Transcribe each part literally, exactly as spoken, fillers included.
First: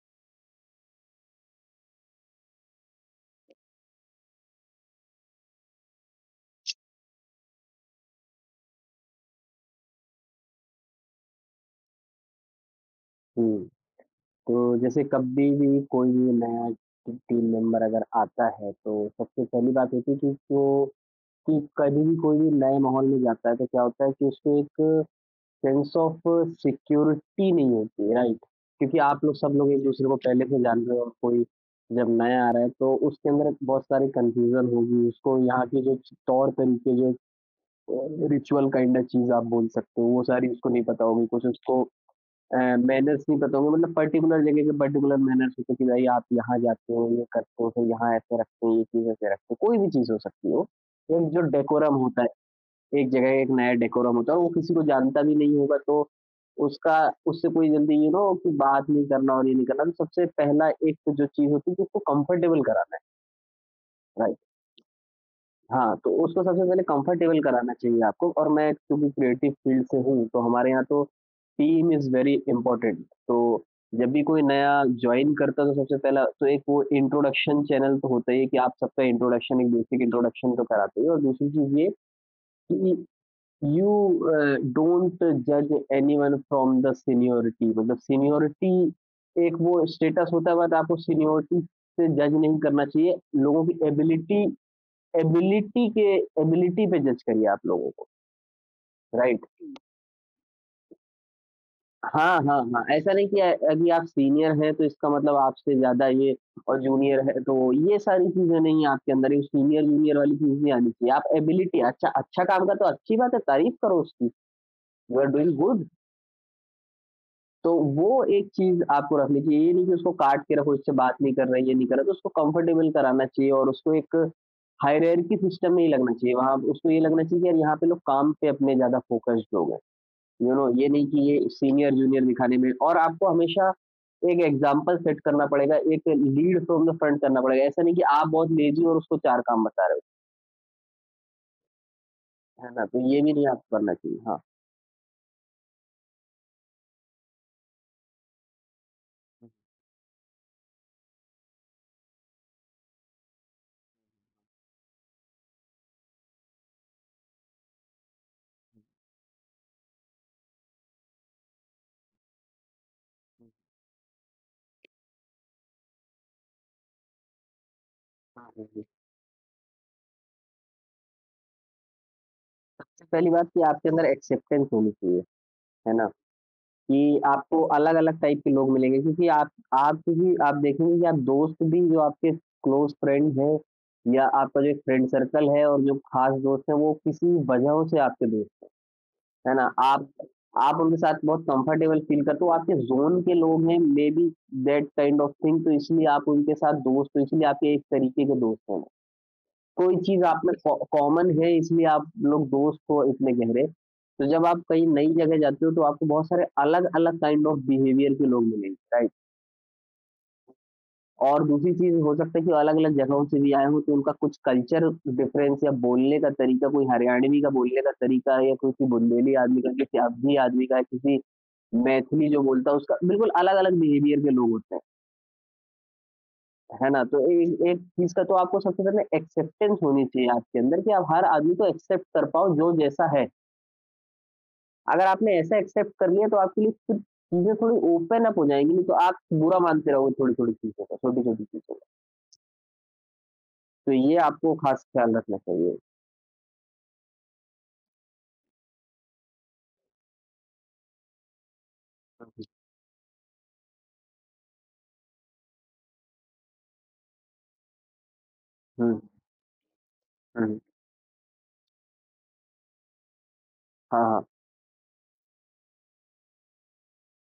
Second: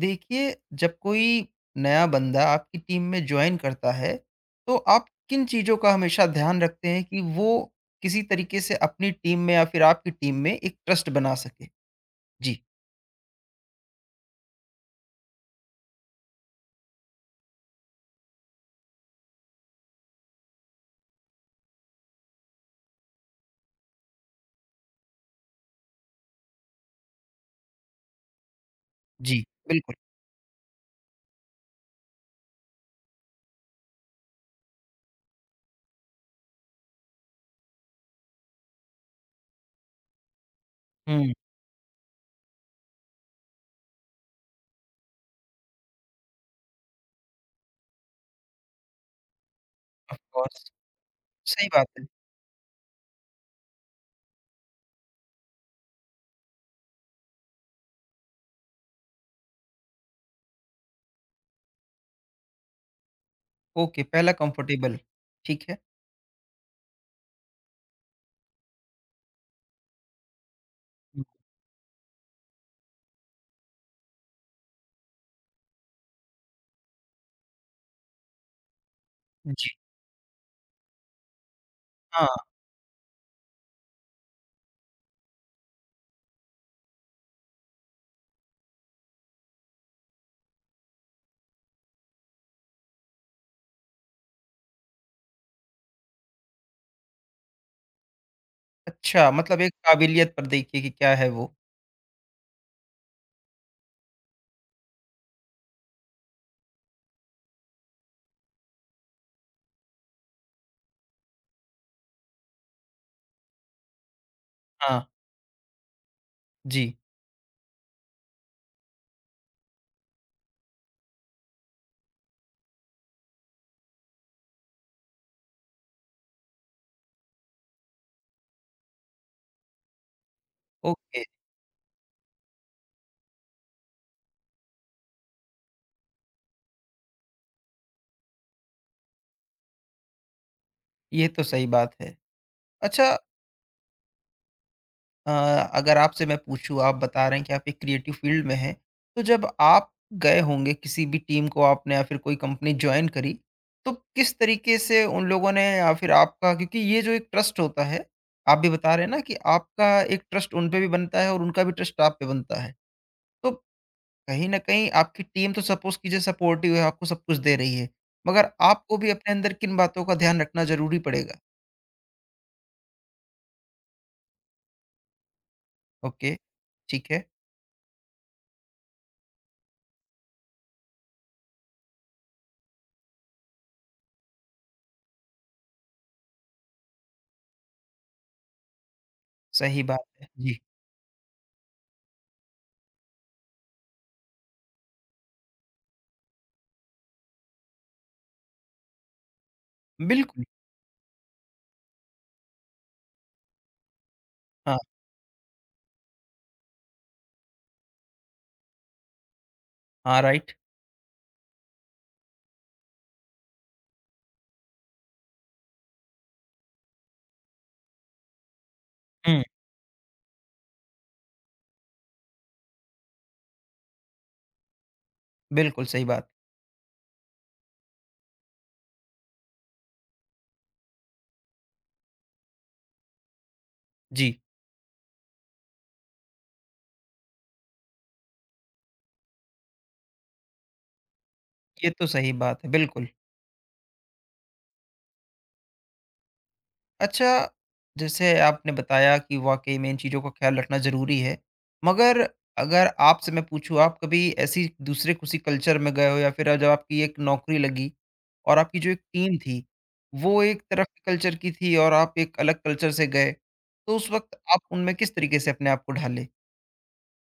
देखिए, जब कोई नया बंदा आपकी टीम में जॉइन करता है, तो आप किन चीज़ों का हमेशा ध्यान रखते हैं कि वो किसी तरीके से अपनी टीम में या फिर आपकी टीम में एक ट्रस्ट बना सके? जी। हुँ, तो जैसे कभी भी कोई भी नया टी टीम मेंबर अगर आता है, तो सबसे पहली बात होती है कि उसको कि कभी भी कोई भी नए माहौल में जाता है, तो क्या होता है कि उसको एक सेंस ऑफ सिक्योरिटी नहीं होती है, राइट? क्योंकि आप लोग जी। सब लोग बिल्कुल। एक-दूसरे को पहले से जान रहे हो और कोई जब नया आ रहा है, तो उसके अंदर बहुत सारी कन्फ्यूज़न होगी, उसको यहाँ के जो च तौर-तरीके, जो अ, रिचुअल काइंड ऑफ चीज़ आप बोल सकते हो, वो सारी उसको नहीं पता होगी, हुँ। कुछ उसको अ, मैनर्स नहीं पता होंगे। मतलब पर्टिकुलर जगह के पर्टिकुलर मैनर्स होते हैं कि भाई आप यहाँ जाते हो, ये करते हो, फिर यहाँ ऐसे रखते हो, ये चीज़ ऐसे रखते हो। कोई भी चीज़ हो ऑफ़ सकती हो। कोर्स। एक जो सही बात डेकोरम है। होता है, एक जगह एक नया डेकोरम होता है और वो किसी को जानता भी नहीं होगा तो उसका उससे कोई जल्दी ये ना हो कि बात नहीं करना और ये नहीं करना। तो सबसे पहला एक जो चीज़ होती है कि उसको कम्फ़र्टेबल कराना है। ओके, पहला राइट। कंफर्टेबल, ठीक है। हाँ, तो उसको सबसे पहले कंफर्टेबल कराना चाहिए आपको। और मैं क्योंकि क्रिएटिव फील्ड से हूँ, तो हमारे यहाँ तो हुँ। Team is very important. तो जब भी कोई नया जॉइन करता है, तो सबसे पहला तो एक वो इंट्रोडक्शन चैनल तो होता ही है कि आप सबका इंट्रोडक्शन, एक जी। बेसिक इंट्रोडक्शन तो कराते ही हो। और दूसरी चीज़ ये हाँ, कि यू अ, डोंट जज एनीवन फ्रॉम द सीनियॉरिटी। मतलब सीनियॉरिटी एक वो स्टेटस होता है, बट आपको सीनियॉरिटी से जज नहीं करना चाहिए। लोगों की एबिलिटी एबिलिटी के एबिलिटी पे जज करिए आप लोगों को, अच्छा राइट? मतलब एक काबिलियत पर देखिए कि क्या है वो। हाँ, हाँ, हाँ, ऐसा नहीं कि अ, अभी आप सीनियर हैं तो इसका मतलब आपसे ज़्यादा ये और जूनियर है तो ये सारी चीज़ें नहीं। आपके अंदर ये सीनियर-जूनियर वाली चीज़ नहीं आनी चाहिए। आप एबिलिटी अच्छा अच्छा काम का तो अच्छी बात है, तारीफ़ करो उसकी, हाँ, यू आर डूइंग गुड। जी। तो वो एक चीज़ आपको रखनी चाहिए, ये नहीं कि उसको काट के रखो, इससे बात नहीं कर रहा, है, ये नहीं कर रहा, तो उसको कंफर्टेबल कराना चाहिए। और उसको एक हायरार्की सिस्टम में ही लगना चाहिए। वहाँ उसको ये लगना चाहिए कि यार यहाँ पे लोग काम पे अपने ज़्यादा फ़ोकस्ड लोग हैं। यू नो ये नहीं कि ओके, ये सीनियर जूनियर दिखाने में। और आपको हमेशा एक एग्जाम्पल सेट करना पड़ेगा, एक लीड फ्रॉम द फ्रंट करना पड़ेगा। ऐसा नहीं कि आप बहुत लेजी और उसको चार काम बता रहे ये तो सही बात है। हो, है ना? तो अच्छा। ये भी नहीं आपको करना चाहिए। हाँ। अ, अगर आपसे मैं पूछूँ आप बता रहे हैं कि आप एक क्रिएटिव फील्ड में हैं, तो जब आप गए होंगे किसी भी टीम को आपने या फिर कोई कंपनी जॉइन करी, तो किस तरीके से उन लोगों ने या फिर आपका, क्योंकि ये जो एक ट्रस्ट होता है, आप भी बता रहे हैं ना कि आपका एक ट्रस्ट उन पे भी बनता है और उनका भी ट्रस्ट आप पे बनता है। तो कहीं न कहीं आपकी टीम तो सपोज़ कीजिए सपोर्टिव है, आपको सब कुछ दे रही है, हाँ, मगर हाँ, हाँ। आपको भी अपने अंदर किन बातों का ध्यान रखना ज़रूरी पड़ेगा? सबसे पहली बात कि आपके अंदर एक्सेप्टेंस होनी चाहिए, है ना? ओके, कि ठीक है, आपको अलग अलग टाइप के लोग मिलेंगे। क्योंकि आप आप भी आप देखेंगे कि आप दोस्त भी जो आपके क्लोज फ्रेंड हैं या आपका जो फ्रेंड सर्कल है और जो खास दोस्त हैं वो किसी वजहों से आपके दोस्त, है ना? सही बात आप है। जी, आप उनके साथ बहुत कंफर्टेबल फ़ील करते हो, आपके ज़ोन के लोग हैं maybe, that kind of thing. तो इसलिए आप उनके साथ दोस्त हो, इसलिए आपके एक तरीके के दोस्त हैं। कोई चीज़ आप बिल्कुल, में कॉ कॉमन है इसलिए आप लोग दोस्त हो इतने गहरे। तो जब आप हाँ। कहीं नई जगह जाते हो तो आपको बहुत सारे अलग-अलग काइंड ऑफ बिहेवियर के लोग मिलेंगे, राइट? हाँ, राइट। और दूसरी चीज़ हो सकता है कि वो अलग-अलग जगहों से भी आए हों, तो उनका कुछ कल्चर डिफरेंस या बोलने का तरीका, कोई हरियाणवी का बोलने का तरीका है या किसी बुंदेली हुँ, आदमी का, किसी अवधी आदमी का, किसी मैथिली जो बोलता है उसका, बिल्कुल अलग-अलग बिहेवियर के लोग होते हैं, बिल्कुल सही बात। है ना? तो ए एक चीज़ का तो आपको सबसे पहले एक्सेप्टेंस होनी चाहिए आपके अंदर कि आप हर आदमी को एक्सेप्ट कर पाओ जो जैसा है। जी। अगर आपने ऐसा एक्सेप्ट कर लिया तो आपके लिए फिर चीज़ें थोड़ी ओपन अप हो जाएँगी, नहीं तो आप बुरा मानते रहोगे थोड़ी-थोड़ी चीज़ों का, छोटी-छोटी चीज़ों का। ये तो सही बात है, बिल्कुल। तो ये आपको खास ख्याल रखना चाहिए। अच्छा, जैसे आपने बताया कि वाक़ई में इन चीज़ों का ख़्याल रखना ज़रूरी है, मगर हुँ, अगर आपसे मैं पूछूँ, आप कभी ऐसी दूसरे किसी कल्चर में गए हो या फिर जब आपकी एक नौकरी लगी और आपकी जो हुँ, एक टीम थी, वो हुँ। एक तरफ के कल्चर की थी और आप एक अलग कल्चर से गए, तो हाँ, उस हाँ। वक़्त आप उनमें किस तरीके से अपने आप को ढाले?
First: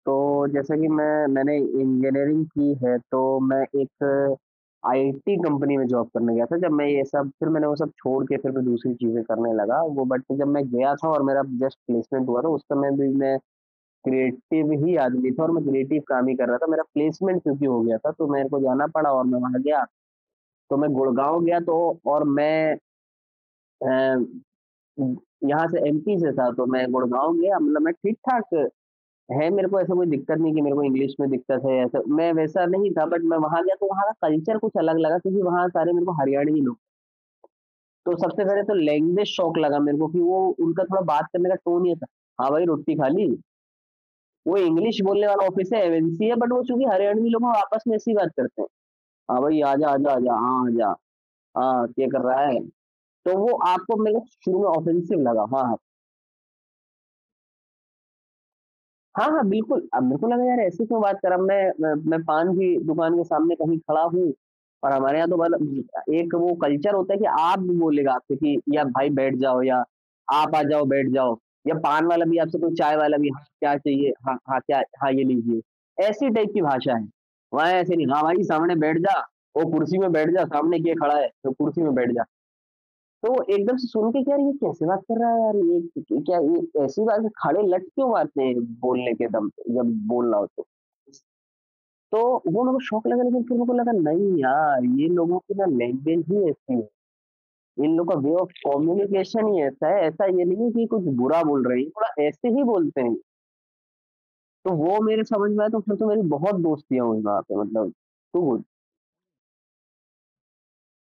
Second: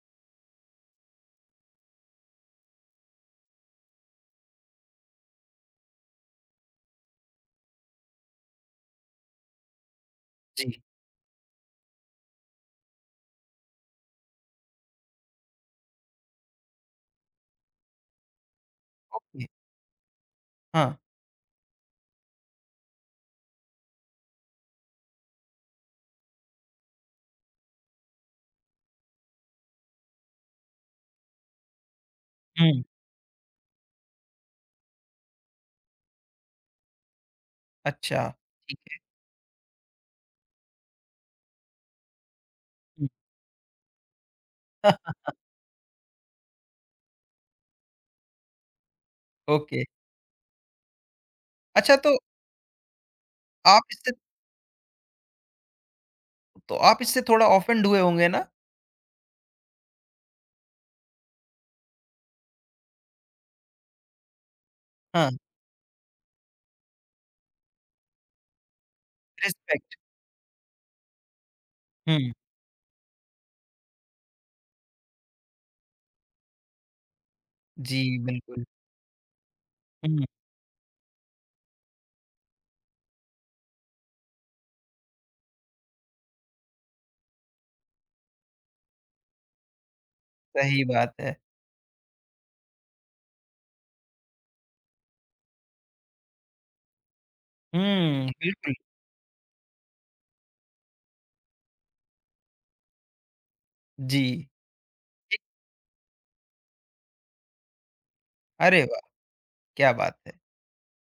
तो जैसे कि मैं मैंने इंजीनियरिंग की है तो मैं एक आई टी कंपनी में जॉब करने गया था। जब मैं ये सब, फिर मैंने वो सब छोड़ के फिर मैं दूसरी चीज़ें करने लगा वो, बट जब मैं जी। गया था और मेरा जस्ट प्लेसमेंट हुआ था उस समय भी मैं क्रिएटिव ही आदमी था और मैं क्रिएटिव काम ही कर रहा था। मेरा प्लेसमेंट क्योंकि हो गया था तो मेरे को जाना पड़ा और मैं ओके, वहाँ गया। तो मैं हाँ। गुड़गाँव गया। तो और मैं अ, यहाँ से एम पी से था तो मैं गुड़गाँव गया। मतलब मैं ठीक-ठाक है, मेरे को ऐसा कोई दिक्कत नहीं कि मेरे को इंग्लिश में दिक्कत है, ऐसा मैं वैसा हुँ। नहीं था। बट मैं वहाँ गया तो वहाँ का कल्चर कुछ अलग लगा क्योंकि वहाँ सारे मेरे को हरियाणवी लोग। तो अच्छा, सबसे पहले तो ठीक है। लैंग्वेज शॉक लगा मेरे को कि वो उनका थोड़ा बात करने का टोन ये था, "हाँ भाई रोटी खा हुँ। ली?" वो इंग्लिश बोलने वाला ऑफिस है, एम एन सी है, बट वो चूँकि हरियाणवी लोग हैं वो आपस में ऐसी बात करते हैं। "हाँ भाई ओके। आजा, आजा, आजा, हाँ आजा, हाँ अच्छा, क्या तो कर रहा है?" तो वो आप आपको इससे, मेरे को शुरू में ऑफेंसिव लगा। हाँ, तो आप इससे थोड़ा ऑफेंड हुए होंगे ना? हाँ, हाँ, बिल्कुल। अब मेरे को लगा यार ऐसी क्यों बात कर। अब मैं मैं मैं पान की दुकान के सामने कहीं खड़ा हूँ और हमारे यहाँ हाँ, तो मतलब एक वो कल्चर होता है कि आप भी बोलेगा आपसे कि या भाई बैठ जाओ या रिस्पेक्ट। आप आ जाओ बैठ जाओ, या पान वाला हुँ। भी आपसे कोई चाय वाला भी, हाँ, क्या चाहिए? हाँ, हाँ, क्या हाँ, ये लीजिए। ऐसी टाइप की भाषा है। वहाँ ऐसे जी, नहीं, हाँ भाई बिल्कुल। सामने बैठ जा, वो कुर्सी में हुँ। बैठ जा, सामने के खड़ा है, तो कुर्सी में बैठ जा। तो एकदम से सुन के कि यार ये कैसे बात कर रहा है, यार ये क्या, ये ऐसी बात खड़े लट क्यों मारते हैं बोलने के दम पे, जब बोलना हो तो। सही बात है। तो वो मेरे को शौक लगा, लेकिन फिर मेरे को लगा नहीं यार ये लोगों की ना लैंग्वेज ही ऐसी है, इन लोगों का हुँ, वे ऑफ बिल्कुल। कम्युनिकेशन ही ऐसा है। ऐसा ये नहीं है कि कुछ बुरा बोल रहे हैं, थोड़ा ऐसे ही बोलते हैं। जी। तो वो मेरे ठीक। समझ में आया, तो फिर तो मेरी बहुत दोस्तियां हुई वहां पे। मतलब टू गुड। अरे वाह! क्या बात है।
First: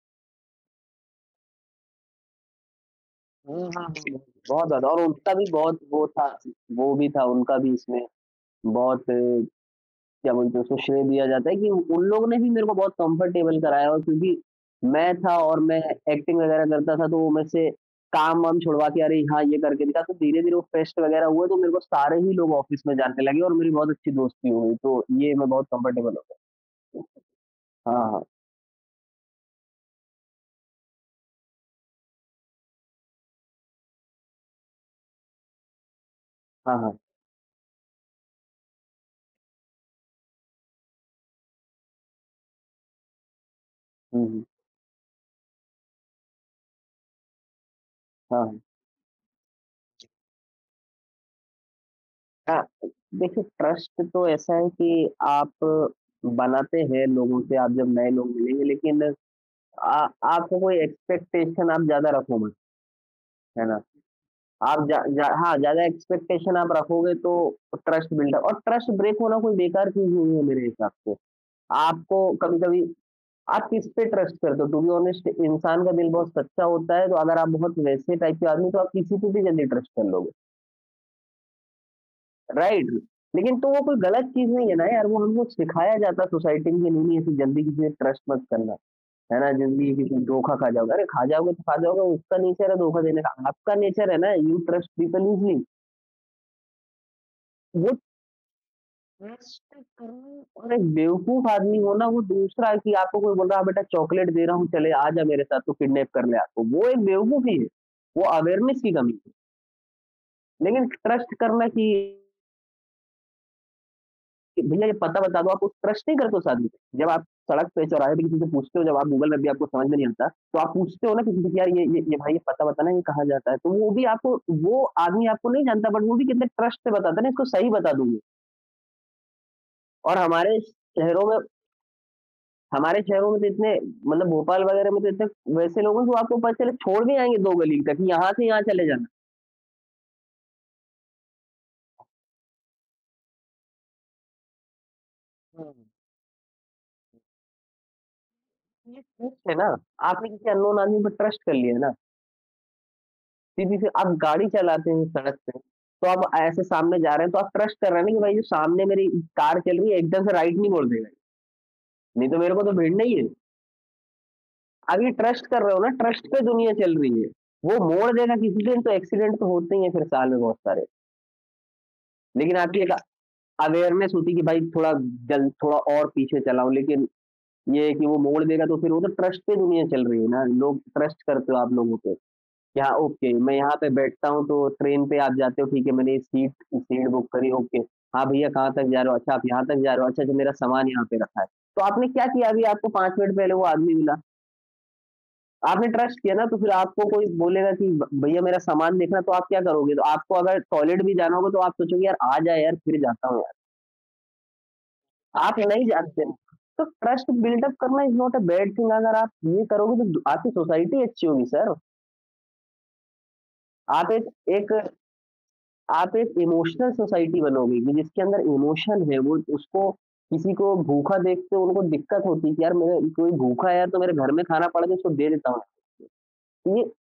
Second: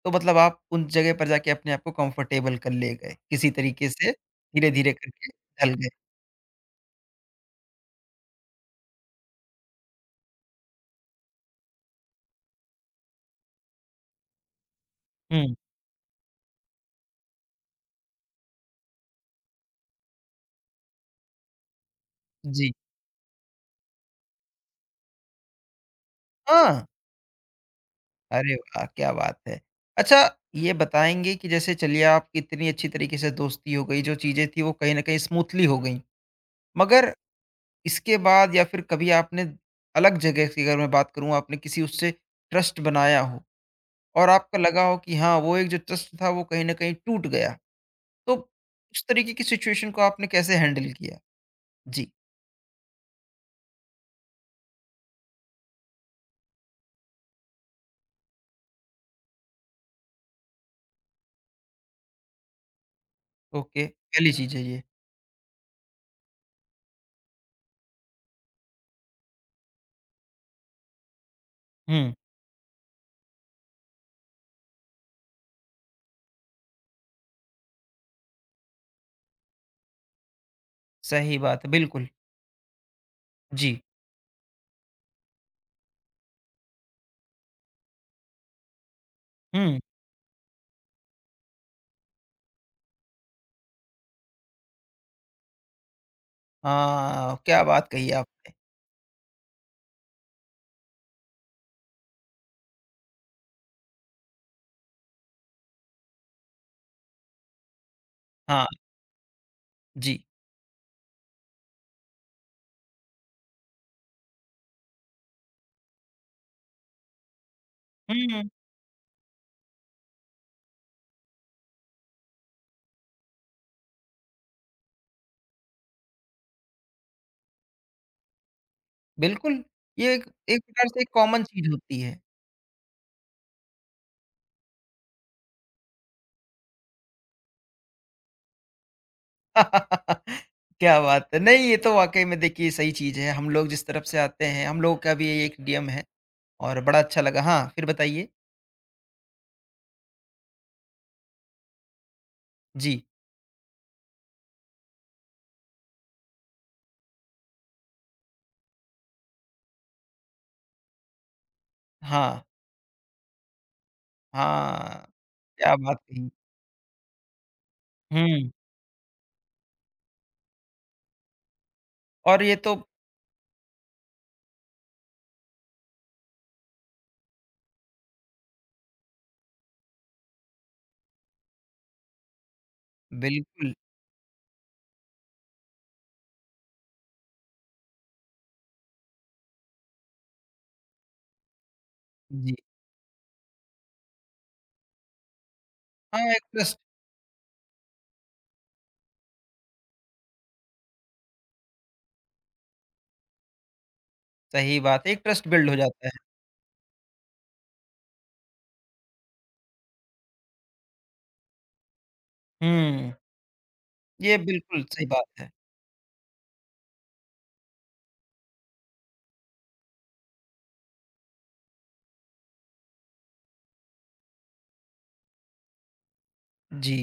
तो मतलब आप उन जगह पर जाके अपने आप को कंफर्टेबल कर ले गए, किसी हम्म, हम्म, तरीके से हम्म। बहुत ज्यादा। धीरे-धीरे और करके उनका भी ढल बहुत गए। वो था, वो भी था उनका भी इसमें बहुत, क्या बोलते हैं उसको, श्रेय दिया जाता है कि उन लोगों ने भी मेरे को बहुत कंफर्टेबल कराया। और क्योंकि मैं था हुँ। और मैं एक्टिंग वगैरह करता था तो वो मेरे से काम वाम छुड़वा के अरे हाँ ये करके दिखा, तो धीरे-धीरे वो फेस्ट वगैरह हुए तो मेरे को सारे ही लोग जी। ऑफ़िस में जानने लगे और मेरी बहुत अच्छी दोस्ती हो गई। तो ये मैं बहुत कंफर्टेबल हो गया। हाँ, हाँ, हाँ। अरे वाह! क्या बात है। अच्छा, ये बताएँगे कि जैसे चलिए आपकी इतनी अच्छी तरीके से दोस्ती हो गई, जो चीज़ें थी वो कहीं न कहीं स्मूथली हो गई। हाँ, हाँ। मगर इसके बाद या फिर कभी आपने अलग जगह की अगर मैं बात करूँ, आपने किसी उससे ट्रस्ट बनाया हो हुँ, और हुँ। आपको लगा हो कि हाँ वो एक जो ट्रस्ट था वो कहीं ना कहीं टूट गया, तो हाँ, हाँ। उस तरीके की सिचुएशन को आपने कैसे हैंडल किया? जी। हाँ, देखिए ट्रस्ट तो ऐसा है कि आप बनाते हैं लोगों से, आप जब नए लोग मिलेंगे। लेकिन आ आपको कोई एक्सपेक्टेशन आप ज़्यादा रखो मत, है ना? ओके, पहली चीज है ये। आप जा जा हाँ, ज़्यादा एक्सपेक्टेशन आप रखोगे तो। ट्रस्ट बिल्डअप और ट्रस्ट ब्रेक होना कोई बेकार चीज़ नहीं है मेरे हिसाब से। हम्म। आपको कभी-कभी आप किस पे ट्रस्ट करते हो? टू बी ऑनेस्ट इंसान का दिल बहुत सच्चा होता है, तो अगर आप बहुत वैसे टाइप के आदमी हो, तो आप किसी पे भी जल्दी ट्रस्ट कर लोगे, सही बात है बिल्कुल। राइट? लेकिन तो जी। वो कोई गलत चीज़ नहीं है ना यार। वो हमको सिखाया जाता है सोसाइटी में कि नहीं-नहीं ऐसी जल्दी किसी पे ट्रस्ट मत करना, है ना? हम्म। जल्दी किसी पे धोखा खा जाओगे। अरे खा जाओगे तो खा जाओगे, उसका नेचर है धोखा देने का, आपका नेचर है ना, यू ट्रस्ट पीपल ईज़िली। हाँ, क्या बात वो कही आपने। वेस्ट करने अरे बेवकूफ़ आदमी हो ना वो दूसरा कि आपको कोई बोल रहा है "हाँ बेटा चॉकलेट दे रहा हूँ चले आ जा मेरे साथ" तू किडनैप कर ले आपको, वो एक बेवकूफ़ी है, वो हाँ। अवेयरनेस की कमी है। जी। लेकिन ट्रस्ट करना कि भैया ये पता बता दो, आप उस ट्रस्ट नहीं करते उस आदमी पे। जब आप सड़क पे चौराहे पे किसी से हम्म। पूछते हो, जब आप गूगल मैप भी आपको समझ में नहीं आता, तो आप पूछते हो ना किसी से कि यार ये ये ये भाई ये पता बताना, ये कहाँ जाता है? तो वो भी आपको वो आदमी आपको नहीं जानता, बट वो भी कितने ट्रस्ट से बताता है ना, इसको सही बता दूँगी। बिल्कुल। ये और एक हमारे एक प्रकार से एक शहरों में कॉमन चीज होती है। हमारे शहरों में तो इतने, मतलब भोपाल वगैरह में तो इतने वैसे लोग हैं जो आपको पता चले छोड़ भी आएँगे दो गली तक, यहाँ से यहाँ चले जाना। क्या बात है! नहीं, ये तो वाक़ई में देखिए सही चीज़ है। हम लोग जिस तरफ से आते हैं, हम लोगों का भी ये एक हुँ। नियम है और बड़ा अच्छा लगा। हाँ, फिर बताइए? ये ट्रस्ट है ना, आपने किसी अननोन आदमी पे ट्रस्ट कर लिया ना। जी। सीधी-सी आप गाड़ी चलाते हैं सड़क पे, तो आप ऐसे सामने जा रहे हैं, तो आप ट्रस्ट कर रहे हैं ना कि भाई जो सामने मेरी कार चल रही है एकदम से राइट नहीं मोड़ देगा, नहीं तो हाँ, मेरे को तो भिड़ना ही है। अब हाँ, ये ट्रस्ट कर रहे क्या हो ना, बात ट्रस्ट कही। पे दुनिया चल रही है। वो मोड़ देगा हुँ, किसी दिन, तो एक्सीडेंट तो होते ही हैं फिर साल में बहुत सारे। और ये लेकिन तो आपकी एक अवेयरनेस होती कि भाई थोड़ा, जल थोड़ा और पीछे चलाओ, लेकिन ये है कि वो मोड़ देगा, तो फिर वो तो ट्रस्ट पे दुनिया चल रही है ना, लोग ट्रस्ट करते हो आप लोगों पे। यहाँ ओके, मैं बिल्कुल। यहाँ पे बैठता हूँ, तो ट्रेन पे आप जाते हो, ठीक है, मैंने ये सीट सीट बुक करी, ओके। हाँ भैया, कहाँ तक जा रहे हो? अच्छा, आप यहाँ तक जा रहे हो? अच्छा, अच्छा, मेरा सामान यहाँ पे रखा है। तो आपने क्या किया, जी। अभी आपको पाँच मिनट पहले वो आदमी मिला, आपने ट्रस्ट हाँ, किया एक ना। तो फिर ट्रस्ट, आपको कोई बोलेगा कि भ भैया मेरा सामान देखना, तो आप क्या करोगे? तो आपको अगर टॉयलेट भी जाना होगा, तो आप सोचोगे यार आ जाए यार, फिर जाता हूँ। सही बात है, एक ट्रस्ट आप बिल्ड हो नहीं जाता है। जानते हो। तो ट्रस्ट बिल्ड अप करना is not a bad thing. अगर आप ये करोगे तो आपकी सोसाइटी अच्छी होगी सर। हुँ, आप एक ये एक बिल्कुल सही बात है। आप एक इमोशनल सोसाइटी बनोगे, कि जिसके अंदर इमोशन है वो उसको, किसी को भूखा देख के उनको दिक्कत होती है कि यार मेरे कोई भूखा है यार, तो मेरे घर में खाना पड़ा, तो इसको दे देता हूँ। ये जी।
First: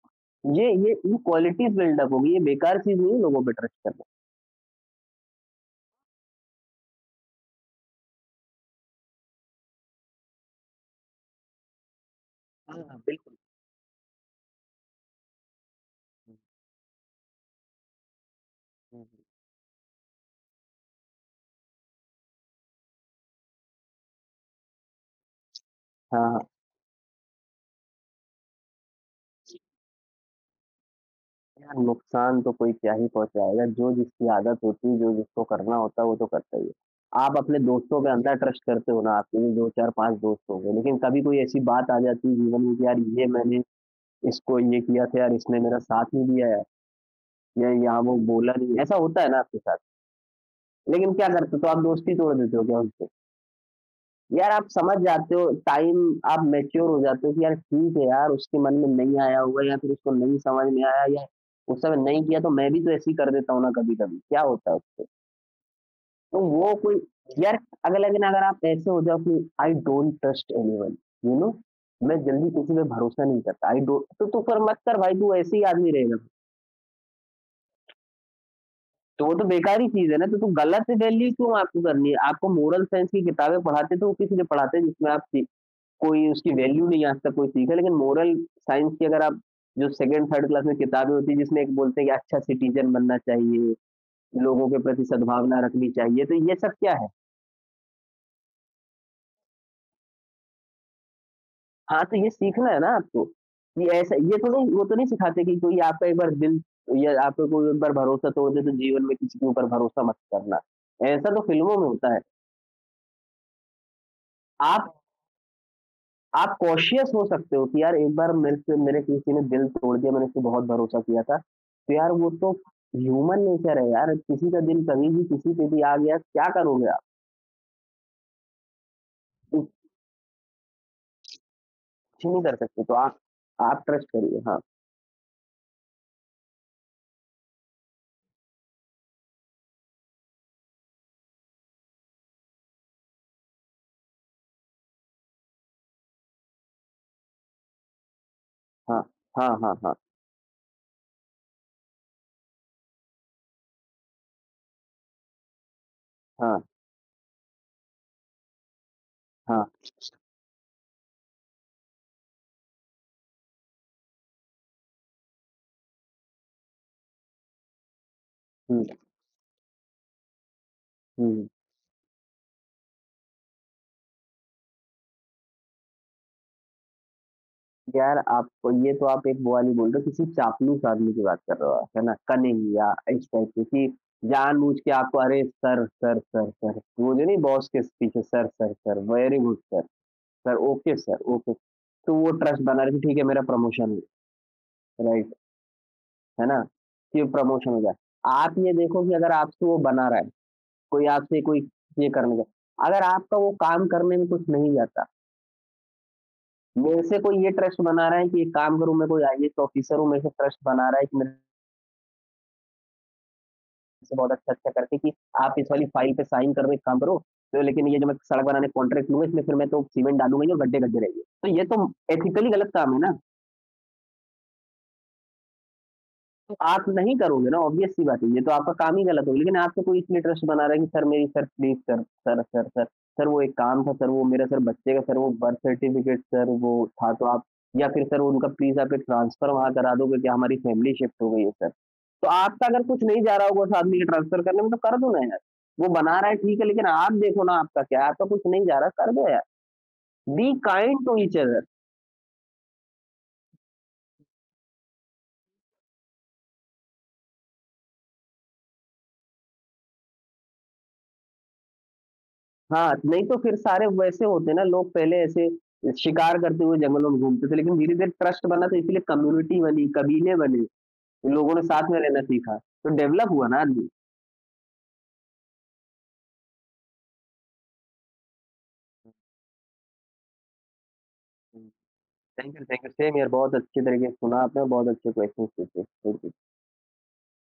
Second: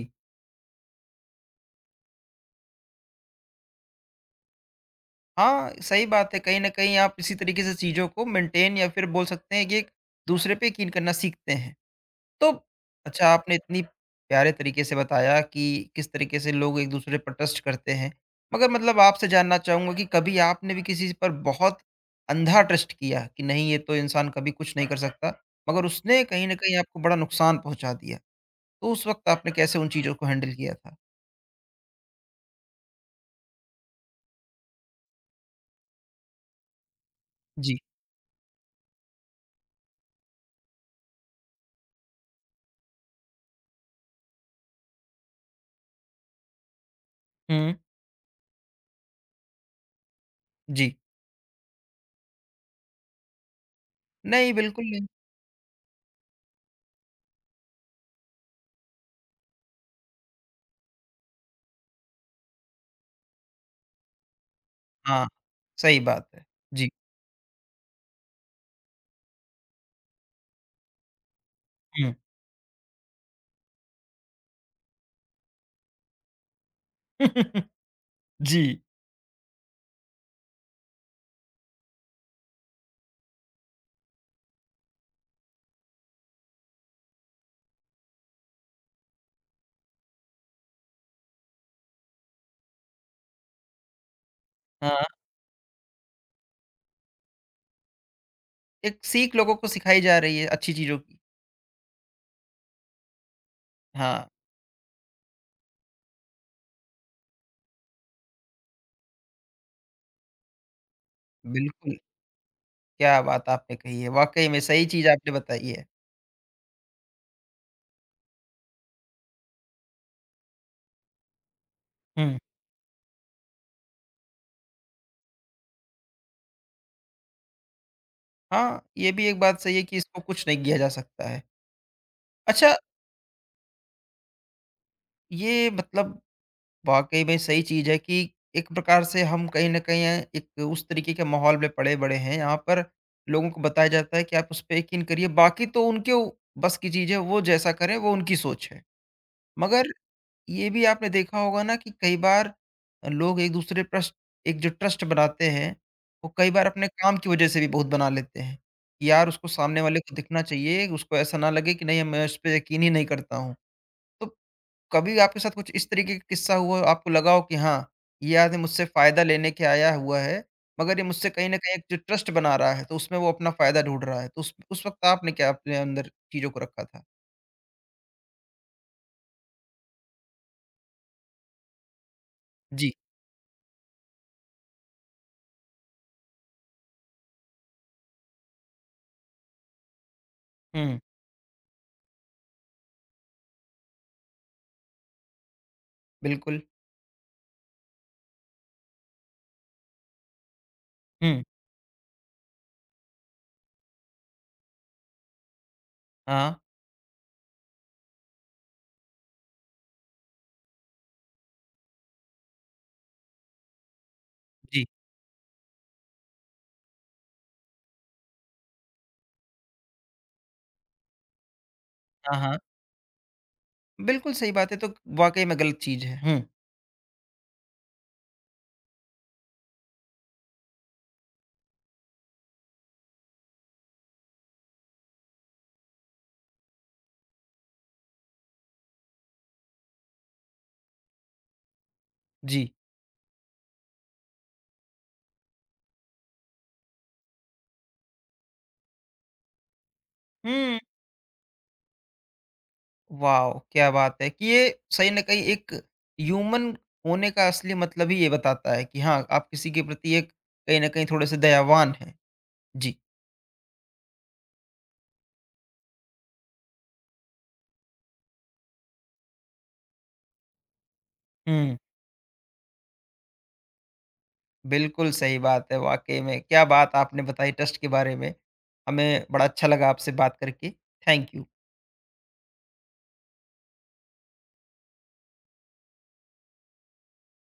ये ये ये क्वालिटीज़ बिल्ड अप होगी, ये बेकार चीज़ नहीं है लोगों पे ट्रस्ट करना। हाँ, सही बात है। कहीं न कहीं आप इसी तरीके से चीज़ों को मेंटेन या फिर बोल सकते हैं कि एक दूसरे पे यकीन करना सीखते हैं। तो हाँ, हाँ, अच्छा बिल्कुल। आपने इतनी प्यारे तरीके से बताया कि किस तरीके से लोग एक दूसरे पर ट्रस्ट करते हैं। मगर हुँ, मतलब हुँ, हुँ। आपसे जानना चाहूँगा कि कभी आपने भी किसी पर बहुत अंधा ट्रस्ट किया कि नहीं ये तो इंसान कभी कुछ नहीं कर सकता, मगर उसने हाँ। कहीं न कहीं आपको बड़ा नुकसान पहुँचा दिया। तो उस वक़्त आपने कैसे उन चीज़ों को हैंडल किया था? यार नुकसान तो कोई क्या ही पहुँचाएगा, जो जिसकी आदत होती है, जो जिसको करना होता है, वो तो करता ही है। आप अपने जी। दोस्तों पे अंधा ट्रस्ट करते हो ना, आपके भी दो, चार, पाँच दोस्त होंगे, लेकिन कभी कोई ऐसी बात आ जाती है जीवन में कि यार ये मैंने इसको ये किया था यार, इसने मेरा साथ नहीं दिया है, या हुँ, यहाँ वो बोला नहीं, ऐसा होता है ना आपके साथ? जी। लेकिन क्या करते हो, तो आप दोस्ती तोड़ देते हो क्या उनसे? यार नहीं, आप बिल्कुल समझ नहीं। जाते हो टाइम, आप मैच्योर हो जाते हो कि यार ठीक है यार, उसके मन में नहीं आया होगा, या फिर उसको नहीं समझ में आया, या उस समय नहीं किया, तो मैं भी तो ऐसे ही कर देता हूँ ना कभी कभी, क्या होता है उससे। हाँ, सही बात तो है। वो जी। कोई, यार अगर, लेकिन अगर आप ऐसे हो जाओ कि I don't trust anyone, you know हुँ। मैं जल्दी किसी पे भरोसा नहीं करता, आई डोंट, तो तू फिर मत कर भाई, तू ऐसे ही आदमी रहेगा। जी। तो वो तो बेकार ही चीज है ना, तो तू गलत वैल्यू क्यों आपको करनी है? आपको मोरल साइंस की किताबें पढ़ाते, तो वो किस लिए पढ़ाते हैं? जिसमें आप, कोई उसकी वैल्यू नहीं आज तक कोई सीखा, लेकिन मोरल साइंस की अगर आप, जो सेकंड थर्ड क्लास में किताबें होती है, जिसमें एक बोलते हैं कि अच्छा सिटीजन बनना चाहिए, लोगों के प्रति हाँ, सद्भावना रखनी चाहिए, तो ये सब क्या है? एक सीख लोगों को सिखाई जा रही है अच्छी चीज़ों की। हाँ, तो ये सीखना है ना आपको, कि ऐसा हाँ, ये तो नहीं वो तो नहीं सिखाते कि कोई आपका एक बार दिल, या आपका कोई एक बार भरोसा तोड़ दे तो जीवन में किसी के ऊपर भरोसा मत करना। ऐसा तो फ़िल्मों में बिल्कुल। होता है। क्या बात आपने कही है! वाक़ई में सही आप चीज़ आपने बताई है। आप कॉशियस हो सकते हो कि यार एक बार मेरे से मेरे किसी ने दिल तोड़ दिया, मैंने इस पे बहुत भरोसा किया था। तो यार वो हुँ। तो ह्यूमन नेचर है यार, किसी का दिल कभी भी किसी पे भी आ गया, क्या करोगे आप? हाँ, ये भी एक बात कुछ सही है कि इसको कुछ नहीं किया जा सकता है। नहीं कर अच्छा, सकते, तो आप आप ट्रस्ट करिए। हाँ, ये मतलब वाक़ई में सही चीज़ है कि एक प्रकार से हम कहीं न कहीं अ, एक उस तरीके के माहौल में पले-बड़े हैं, यहाँ पर लोगों को बताया जाता है कि आप उस पे यकीन करिए, बाकी तो उनके उ बस की चीज़ है, वो जैसा करें, वो उनकी सोच है। हाँ, हाँ, हाँ, मगर हाँ, ये भी आपने देखा होगा ना कि कई बार लोग एक-दूसरे ट्रस्ट, एक जो ट्रस्ट बनाते हैं, वो कई हाँ, बार अपने काम की वज़ह से भी बहुत बना लेते हैं। कि यार उसको हाँ, सामने वाले को दिखना चाहिए, उसको ऐसा ना लगे कि नहीं मैं उस पे यकीन ही नहीं करता हूँ। तो कभी आपके साथ कुछ इस तरीके का किस्सा हुआ हो, आपको लगा हो कि हाँ, ये आदमी हुँ, मुझसे फ़ायदा लेने के आया हुआ है, मगर ये मुझसे हुँ। कहीं न कहीं एक जो ट्रस्ट बना रहा है, तो उसमें वो अपना फ़ायदा ढूँढ रहा है। तो उस उस वक़्त आपने क्या अपने अंदर चीज़ों को रखा था? यार आपको, ये तो आप एक वो वाली बोल रहे हो, किसी चापलूस आदमी की बात कर रहे हो आप, है ना? कनिंग जी। या इस टाइप की, कि जानबूझ के आपको, अरे सर, सर, सर, सर, वो जो नहीं, बॉस के पीछे sir, sir, sir, very good sir. Sir, okay हुँ, सर, ओके। तो वो ट्रस्ट बना रहे कि ठीक है, मेरा प्रमोशन है, राइट, है बिल्कुल। ना? कि प्रमोशन हो जाए। आप ये देखो कि अगर आपसे वो बना रहा है, कोई आपसे हुँ, कोई ये करने का, अगर आपका वो काम करने में कुछ नहीं जाता, हाँ। मेरे से कोई ये ट्रस्ट बना रहा है कि एक काम करूँ, मैं कोई आईएएस ऑफिसर हूँ, मेरे से ट्रस्ट बना रहा है कि मेरे से बहुत अच्छा-अच्छा जी। करके कि आप इस वाली फाइल पे साइन कर दो, एक काम करो, तो लेकिन ये जो मैं सड़क बनाने का कॉन्ट्रैक्ट लूँगा, इसमें फिर मैं तो सीमेंट डालूँगा ही और गड्ढे-गड्ढे रहेंगे। तो ये तो हाँ, एथिकली हाँ। गलत काम है ना? बिल्कुल सही बात है, तो वाक़ई में गलत चीज़ है। हुँ, आप नहीं करोगे ना, ऑब्वियस सी बात है, ये तो आपका काम ही गलत होगा। लेकिन आपका कोई इसलिए ट्रस्ट बना रहा है कि सर मेरी sir please sir, sir, sir, sir, sir वो एक काम था सर, वो मेरा सर बच्चे का सर वो बर्थ सर्टिफ़िकेट सर वो था, तो आप, या फिर सर उनका प्लीज़ आप एक ट्रांसफ़र वहाँ करा दो, क्योंकि हमारी फ़ैमिली शिफ्ट हो गई है सर। तो आपका जी। अगर कुछ नहीं जा रहा होगा उस आदमी के ट्रांसफ़र करने में, तो कर दो ना यार। वो बना रहा है ठीक है, लेकिन आप देखो ना, आपका क्या है, आपका कुछ नहीं जा रहा, कर दो यार। बी हुँ। Kind to each other. Wow! क्या बात है कि ये सही न कहीं एक ह्यूमन होने का असली मतलब ही ये बताता है कि हाँ, आप किसी के प्रति एक कहीं न कहीं थोड़े-से दयावान हैं। हाँ, जी। नहीं तो फिर सारे वैसे होते हैं ना लोग, पहले ऐसे शिकार करते हुए जंगलों में घूमते थे, लेकिन धीरे-धीरे ट्रस्ट बना, तो इसीलिए कम्युनिटी बनी, कबीले बने, लोगों ने हुँ। साथ में रहना सीखा, तो डेवलप हुआ ना आदमी। बिल्कुल सही बात है वाक़ई में, क्या बात आपने बताई ट्रस्ट के बारे में। हमें बड़ा अच्छा लगा आपसे बात करके। Thank you. Thank you, thank you, same here, बहुत अच्छे तरीके से सुना आपने, बहुत अच्छे क्वेश्चन पूछे। Thank you.